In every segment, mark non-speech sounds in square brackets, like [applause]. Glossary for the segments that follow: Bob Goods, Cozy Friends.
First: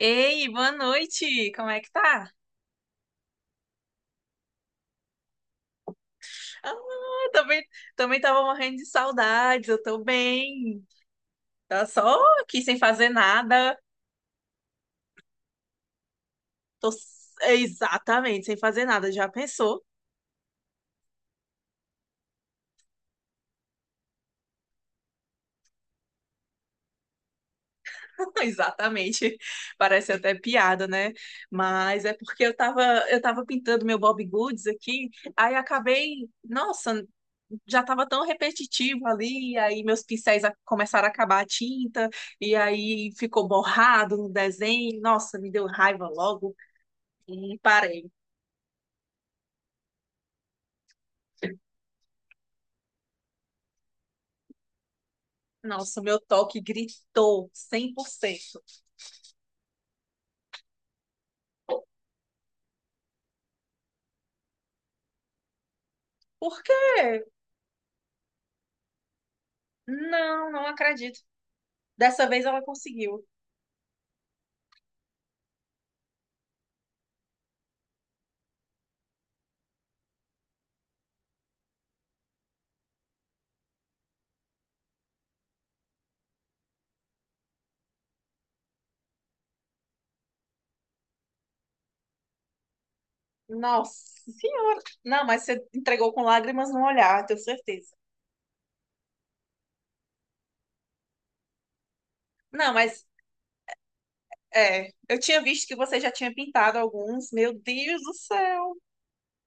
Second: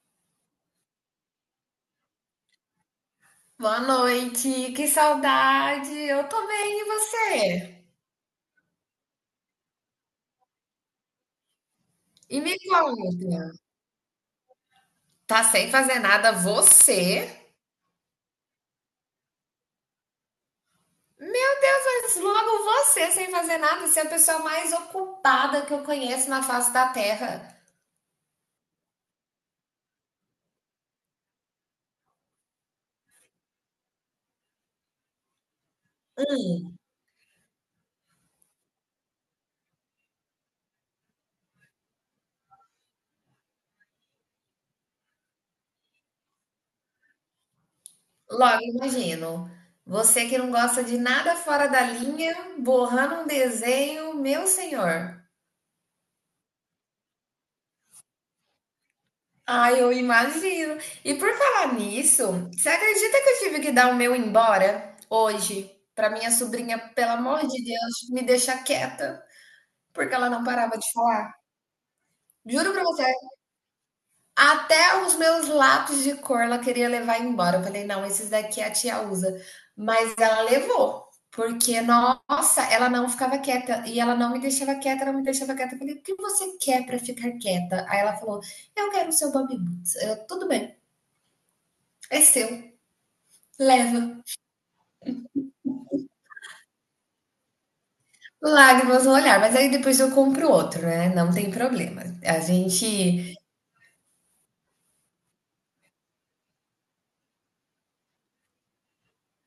Ei, boa noite! Como é que tá? Boa noite, que saudade! Eu tô Ah, bem, e também, você? também tava morrendo de saudades, eu tô bem. Tá só E me aqui sem fazer conta, nada. tá sem fazer nada você? Exatamente sem fazer nada. Já pensou? Meu Deus, mas logo você sem fazer nada, você é a pessoa mais ocupada que eu conheço na face da Terra. [laughs] Exatamente. Parece até piada, né? Mas é porque eu tava, eu tava pintando meu Bob Goods aqui, aí acabei, nossa, já estava tão repetitivo ali, e aí meus começaram a acabar a tinta, e aí ficou borrado no desenho. Nossa, me deu raiva logo e parei. Logo, imagino, você que não gosta de nada fora da linha, borrando um desenho, meu senhor. Nossa, meu toque gritou 100%. Ai, eu imagino. E por falar nisso, você acredita que eu tive que dar o meu embora hoje para minha Por quê? sobrinha, pelo amor de Deus, me deixa quieta, porque ela não Não, não parava de acredito. falar? Dessa vez ela Juro pra você, conseguiu. até os meus lápis de cor ela queria levar embora. Eu falei, não, esses daqui a tia usa. Mas ela levou, porque, nossa, ela não ficava quieta e ela não me deixava quieta, ela não me deixava quieta. Eu falei, o que você quer para ficar quieta? Aí ela falou, eu quero o seu Bob Boots. Eu, tudo bem, é seu. Nossa Leva senhora. Não, mas você entregou com lágrimas no olhar, tenho certeza. lágrimas no olhar, mas aí depois eu compro outro, né? Não tem problema. A Não, mas gente. é, eu tinha visto que você já tinha pintado alguns. Meu Deus do céu.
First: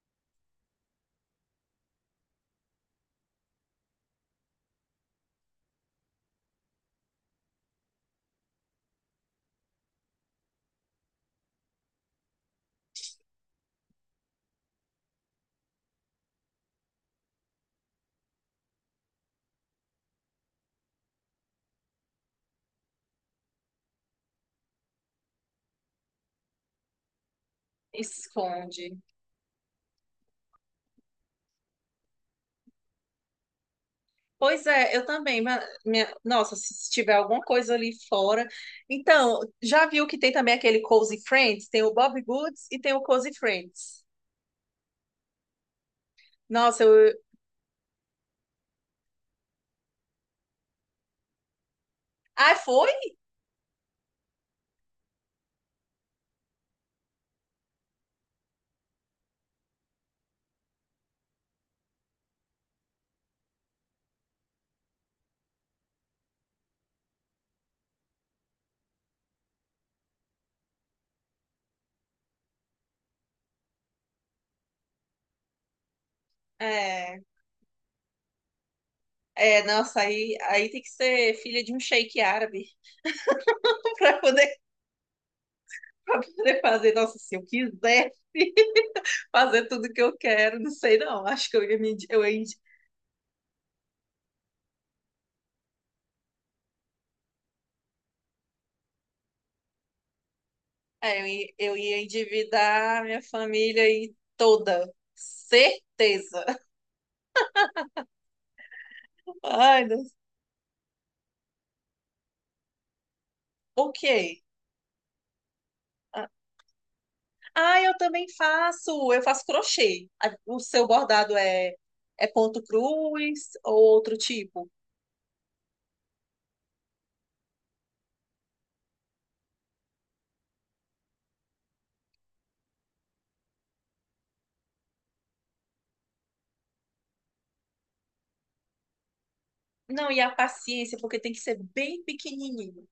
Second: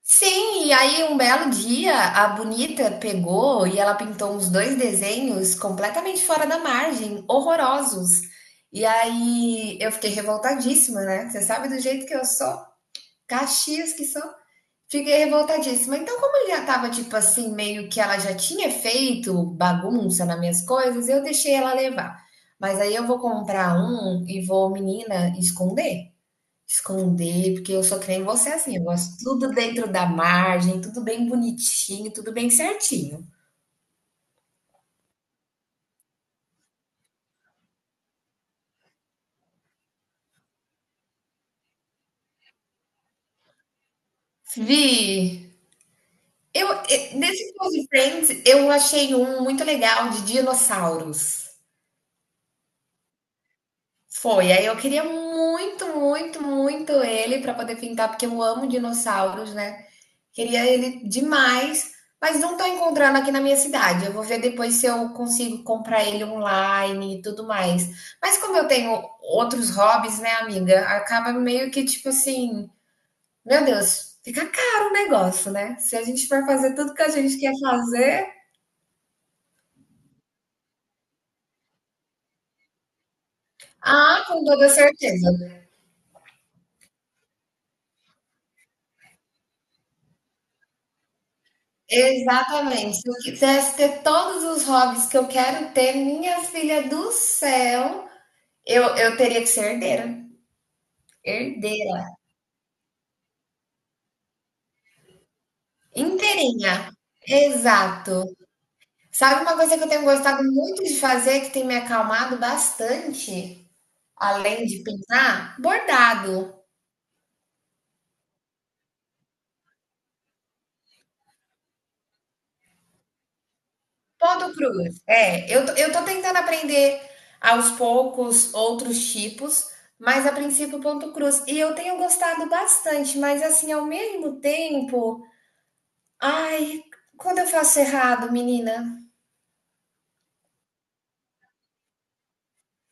Sim, e aí um belo dia a bonita pegou e ela pintou uns dois desenhos completamente fora da margem, horrorosos. E aí eu fiquei revoltadíssima, né? Você sabe do jeito que eu sou? Caxias que sou. Fiquei revoltadíssima. Então, como ele já tava, tipo assim, meio que ela já tinha feito bagunça nas minhas coisas, eu deixei ela levar. Mas aí eu vou comprar um e vou, menina, esconder. Esconder, porque eu sou que nem você assim, eu Esconde. gosto tudo dentro da margem, tudo bem bonitinho, tudo bem certinho. Pois é, eu também. Nossa, se tiver alguma coisa ali fora. Então, já viu que tem também aquele Cozy Friends? Tem o Bob Goods e tem o Cozy Friends. Vi, Nossa, eu. Nesse Close Friends, eu achei um muito legal de dinossauros. Ah, foi? Foi. Aí eu queria muito, muito, muito ele para poder pintar, porque eu amo dinossauros, né? Queria ele demais, mas não tô encontrando aqui na minha cidade. Eu vou ver depois se eu consigo comprar ele online e tudo mais. Mas como eu tenho outros hobbies, né, amiga? Acaba meio que tipo assim, meu Deus, fica caro o negócio, né? Se a gente for fazer tudo que a É. gente quer fazer, É, nossa, aí tem que ser filha de um sheik árabe [laughs] para ah, com poder toda certeza. para poder fazer. Nossa, se eu quisesse [laughs] fazer tudo que eu quero, não sei não. Acho que eu ia me, eu ia, Exatamente. Se eu quisesse ter todos os hobbies que eu quero ter, minha filha do céu, eu teria que ser herdeira. é, eu ia Herdeira. endividar minha família aí toda. Certeza. Inteirinha. Exato. Sabe uma coisa que Ai, eu tenho Deus. gostado muito de fazer, que tem me acalmado bastante, Ok. além de pintar? Bordado. Ah, eu faço crochê. O seu bordado é, é ponto cruz ou outro Ponto tipo? cruz. É, eu tô tentando aprender aos poucos outros tipos, mas a princípio ponto cruz. E eu tenho gostado bastante, mas assim, ao mesmo tempo, ai, quando eu faço errado, menina, Não, e a paciência, porque tem que ser bem pequenininho.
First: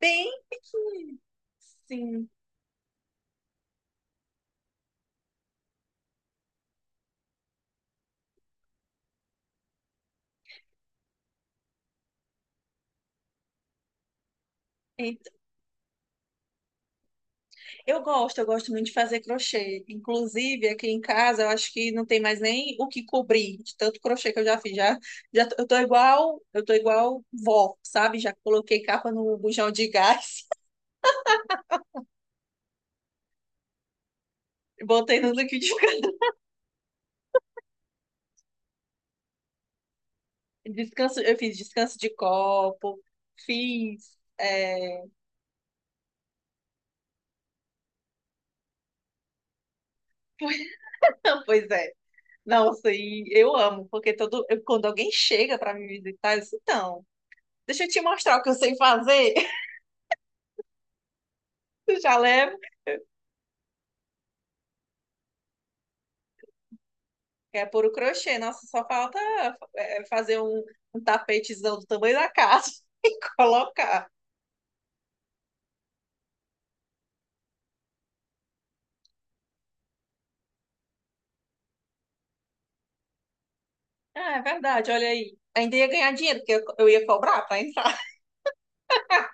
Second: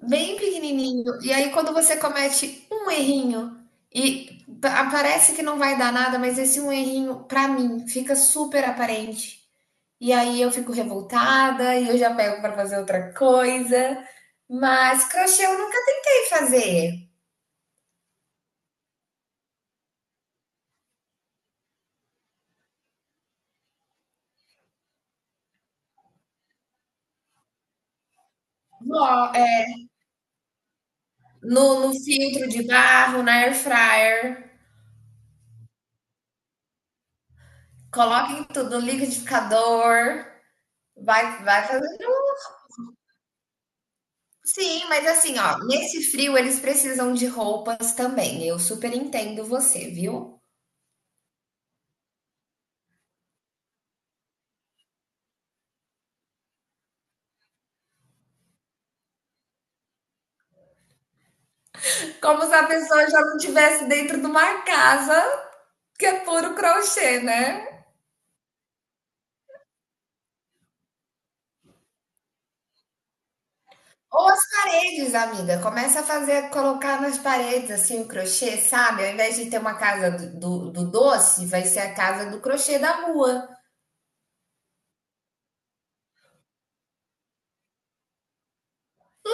Bem bem pequenininho. pequenininho, e aí quando você Sim. comete um errinho e parece que não vai dar nada, mas esse um errinho, pra mim, fica super aparente. E aí eu fico revoltada e eu já pego para fazer outra coisa. Mas É. crochê eu nunca tentei fazer. Eu gosto muito de fazer crochê. Inclusive, aqui em casa, eu acho que não tem mais nem o que cobrir de tanto crochê que eu já fiz. Eu tô igual, vó, sabe? Já coloquei Ó, capa no bujão é, de gás, [laughs] no filtro de barro, na air fryer, botei no liquidificador. coloca tudo, no liquidificador, Descanso, eu vai, fiz vai descanso fazendo. de Um. copo, fiz. Sim, mas É, assim, ó, nesse frio eles precisam de roupas também. Eu super entendo você, viu? [laughs] Pois é. Nossa, e eu amo, quando alguém chega para me visitar, eu disse, então, deixa eu te mostrar o que eu sei fazer. [laughs] Tu já Como leva. se a pessoa já não estivesse dentro de uma casa que é puro crochê, É né? puro crochê. Nossa, só falta é, um tapetezão do tamanho da casa [laughs] e colocar. Ou as paredes, amiga. Começa a fazer, colocar nas paredes, assim, o crochê, sabe? Ao invés de ter uma casa do doce, vai ser a casa do crochê da rua. Ah, é verdade, olha aí. Ainda ia ganhar dinheiro, porque eu ia cobrar para entrar.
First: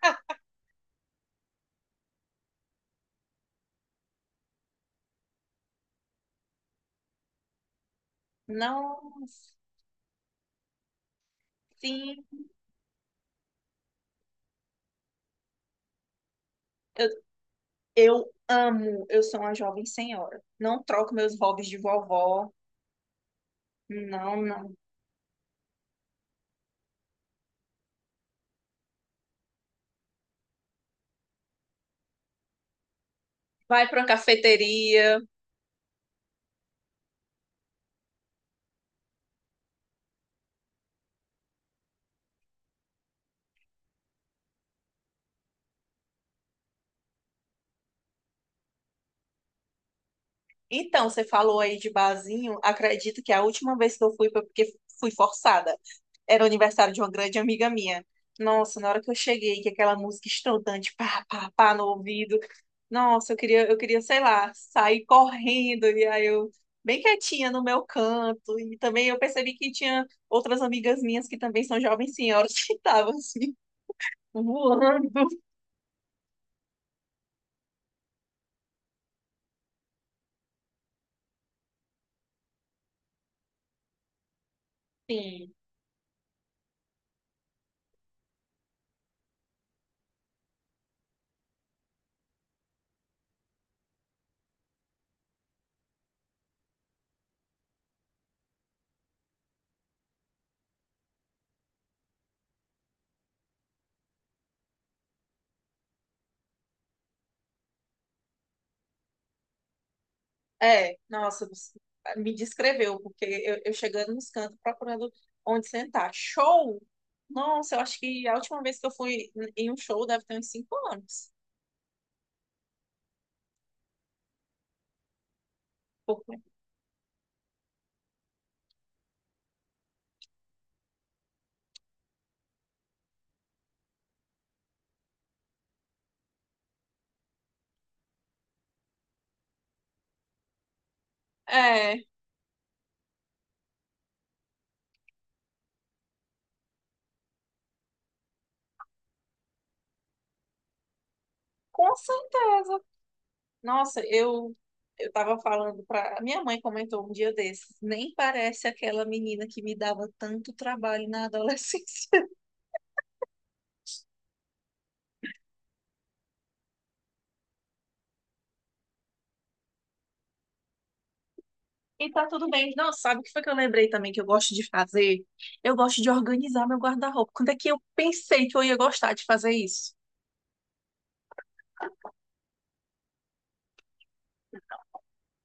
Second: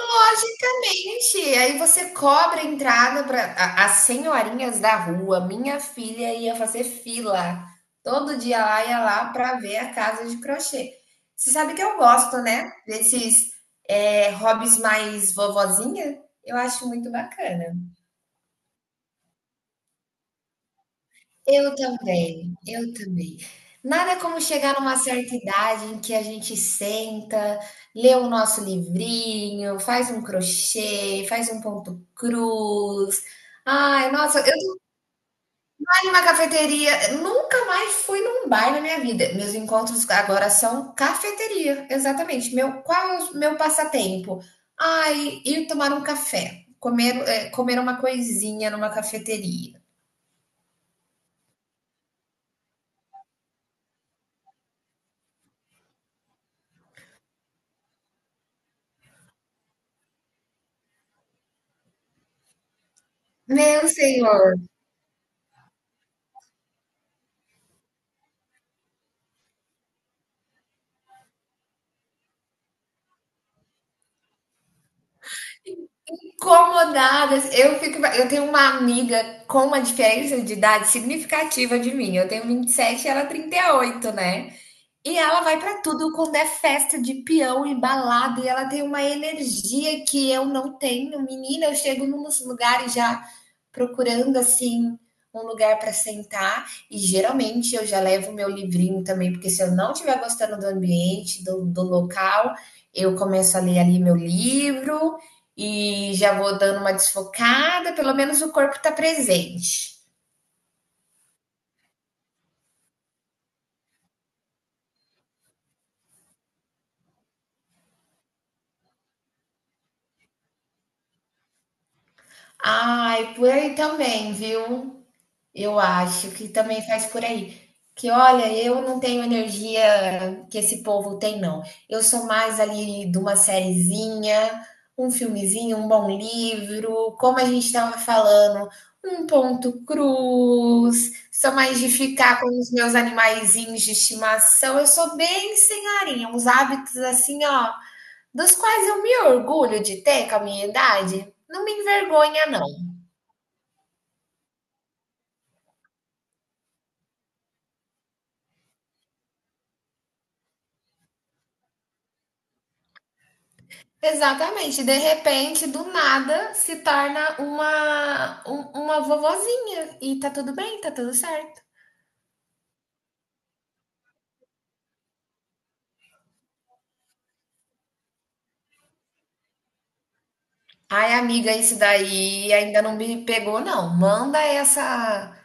Logicamente. Aí você cobra a entrada para as senhorinhas da rua. Minha filha ia fazer fila. Todo dia lá ia lá Nossa, para ver a casa de crochê. Você sabe que eu sim. gosto, né? Desses hobbies mais vovozinha. Eu acho Eu, muito bacana. eu amo. Eu sou uma jovem senhora. Não troco meus hobbies Eu de vovó. também, eu também. Nada como Não, chegar não. numa certa idade em que a gente senta, lê o nosso livrinho, faz um crochê, faz um ponto cruz. Vai para uma Ai, nossa, eu tô cafeteria. em uma cafeteria, nunca mais fui num bar na minha vida. Meus encontros agora são cafeteria, exatamente. Meu, qual é o meu passatempo? Ai, ir tomar um café, comer, comer uma coisinha numa cafeteria. Então, você falou aí de barzinho. Acredito que a última vez que eu fui foi porque fui forçada. Era o aniversário de uma grande amiga minha. Nossa, na hora que eu cheguei, que aquela música estrondante, pá, pá, pá, no ouvido. Nossa, eu Meu queria, sei lá, senhor. sair correndo. E aí eu, bem quietinha no meu canto. E também eu percebi que tinha outras amigas minhas que também são jovens senhoras [laughs] que estavam assim, voando. Incomodadas. Eu fico, eu tenho uma amiga com uma diferença de idade significativa de mim. Eu tenho 27 e ela 38, né? E ela Sim. vai pra tudo quando é festa de peão e balada, e ela tem uma energia que eu não tenho. Menina, eu chego nos lugares já procurando assim um lugar para sentar e geralmente eu já levo meu livrinho também, porque se eu não estiver gostando do ambiente, do local, eu começo a ler ali meu livro e já vou dando uma desfocada, pelo menos o corpo tá presente. É, nossa, você me descreveu, porque eu chegando nos cantos procurando onde sentar. Show! Nossa, eu acho que a última vez que eu fui em um show deve ter uns 5 anos. Ai, por aí também, viu? Eu acho Porque- que também faz por aí. Que olha, eu não tenho energia que esse povo tem, não. Eu sou mais ali de uma sériezinha, um filmezinho, um bom livro, como a gente estava falando, um ponto cruz. Sou mais de É, ficar com os meus animaizinhos de estimação. Eu sou bem senhorinha, uns hábitos assim, ó, dos quais eu me orgulho de ter com a minha idade. Não me com envergonha, certeza. não. Nossa, eu tava falando pra. Minha mãe comentou um dia desses, nem parece aquela menina que me dava tanto trabalho na adolescência. Exatamente, de repente, do nada, se torna uma, uma vovozinha e tá tudo bem, tá tudo certo. E tá tudo bem. Não, sabe o que foi que eu lembrei também que eu gosto de fazer? Eu gosto de organizar meu guarda-roupa. Quando é que eu pensei que eu ia gostar de fazer isso? Ai, amiga, isso daí ainda não me pegou, não. Manda essa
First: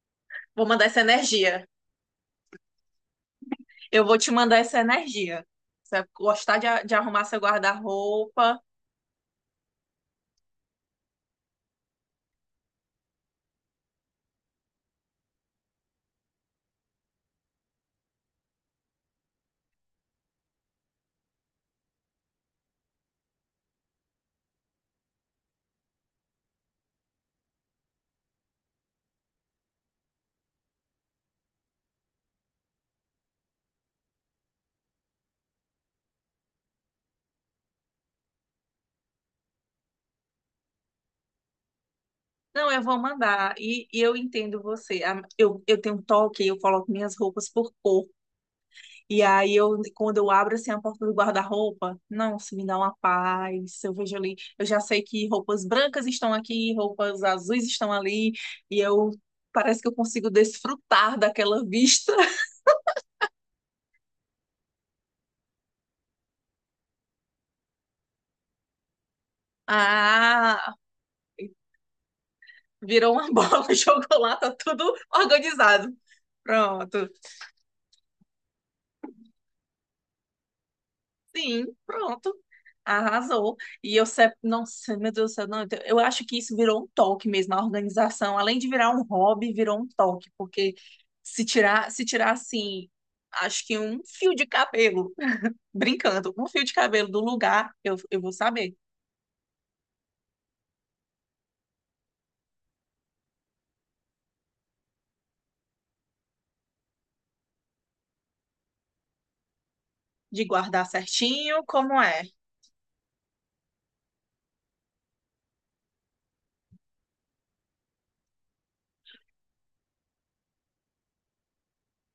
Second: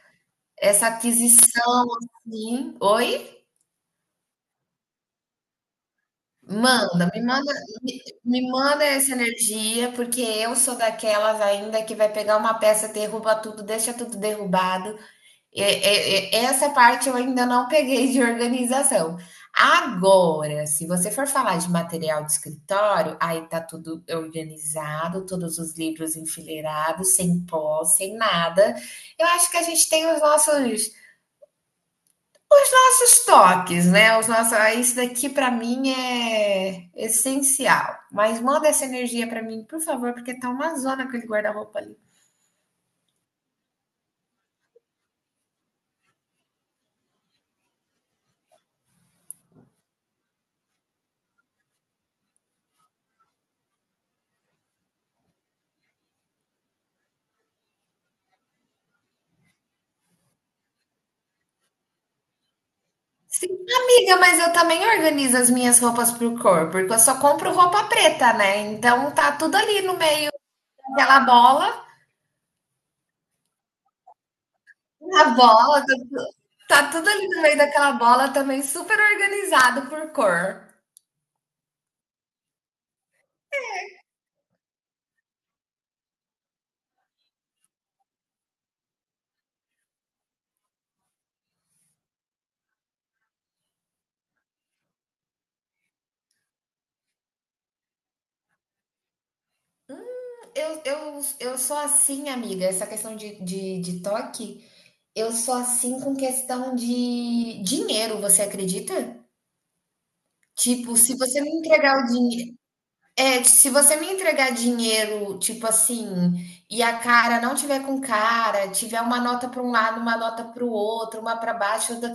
Vou mandar essa essa energia. aquisição assim. Oi? Eu vou te mandar essa energia. Você vai gostar de Manda, me arrumar seu manda, me guarda-roupa? manda essa energia, porque eu sou daquelas ainda que vai pegar uma peça, derruba tudo, deixa tudo derrubado. É, essa parte eu ainda não peguei de organização. Agora, se você for falar de material de escritório, aí tá tudo organizado, todos os livros enfileirados, sem pó, sem nada. Eu acho que a gente tem os nossos toques, né? Os nossos, ah, isso daqui para mim é essencial. Mas manda essa energia para mim, por favor, porque tá uma zona aquele guarda-roupa ali. Não, eu vou mandar. E eu entendo você. Eu tenho um toque, eu coloco minhas roupas por cor. E aí eu, quando eu abro assim a porta do guarda-roupa, nossa, me dá uma paz. Eu vejo ali, eu já sei que roupas brancas estão aqui, roupas azuis estão ali, e eu parece que eu consigo desfrutar daquela vista. [laughs] Sim, amiga, mas eu também organizo as minhas roupas por cor, porque eu só compro roupa preta, né? Então tá tudo ali no meio Ah, daquela bola, virou uma [laughs] bola de chocolate, tá tudo na bola, organizado. Tá Pronto. tudo ali no meio daquela bola também, super organizado por cor. Sim, pronto. Arrasou. E eu, se- nossa, meu Deus do céu, não, eu acho que isso virou um toque mesmo, a organização. Além de virar um hobby, virou um toque, porque se tirar assim, acho que um fio de cabelo, [laughs] brincando, um fio de cabelo do lugar, eu vou saber Eu sou assim, amiga, essa questão de, de toque, eu sou assim com questão de dinheiro, você acredita? de guardar Tipo, se você me certinho entregar como o é. dinheiro. É, se você me entregar dinheiro, tipo assim, e a cara não tiver com cara, tiver uma nota para um lado, uma nota para o outro, uma para baixo, outra-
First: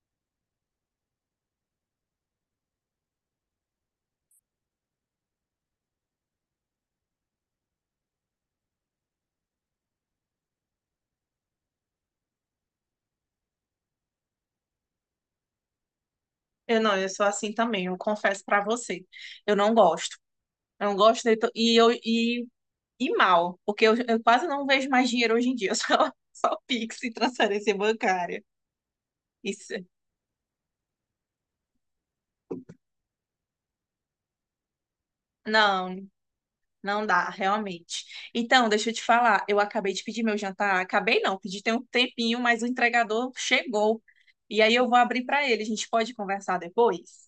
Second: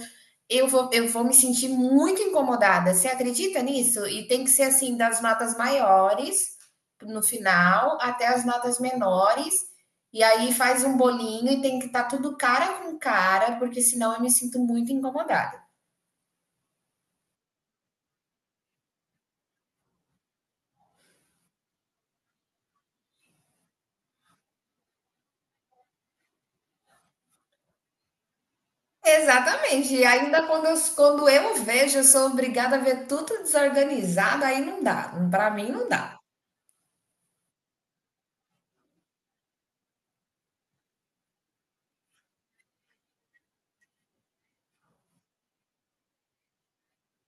eu vou me sentir muito incomodada. Você acredita nisso? E tem que ser assim, das notas maiores no final até as notas menores. E aí faz um bolinho e tem que estar tudo cara com cara, porque senão eu me sinto muito incomodada. Eu não, eu sou assim também, eu confesso pra você. Eu não gosto. Eu não gosto de, to- e eu e E mal, porque eu quase não vejo mais dinheiro hoje em dia, [laughs] só Pix e transferência bancária. Isso. Exatamente. E ainda quando eu vejo, eu sou obrigada a ver tudo desorganizado, aí não dá. Para mim não Não, dá. não dá, realmente. Então, deixa eu te falar, eu acabei de pedir meu jantar. Acabei não, pedi tem um tempinho, mas o entregador chegou. E aí eu vou abrir para ele. A gente pode conversar depois?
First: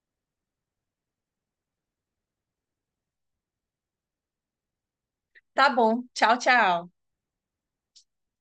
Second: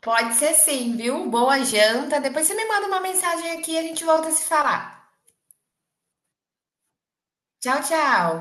Pode ser sim, viu? Boa janta. Depois você me manda uma mensagem aqui e a gente volta a se falar. Tá bom. Tchau, tchau. Tchau, tchau.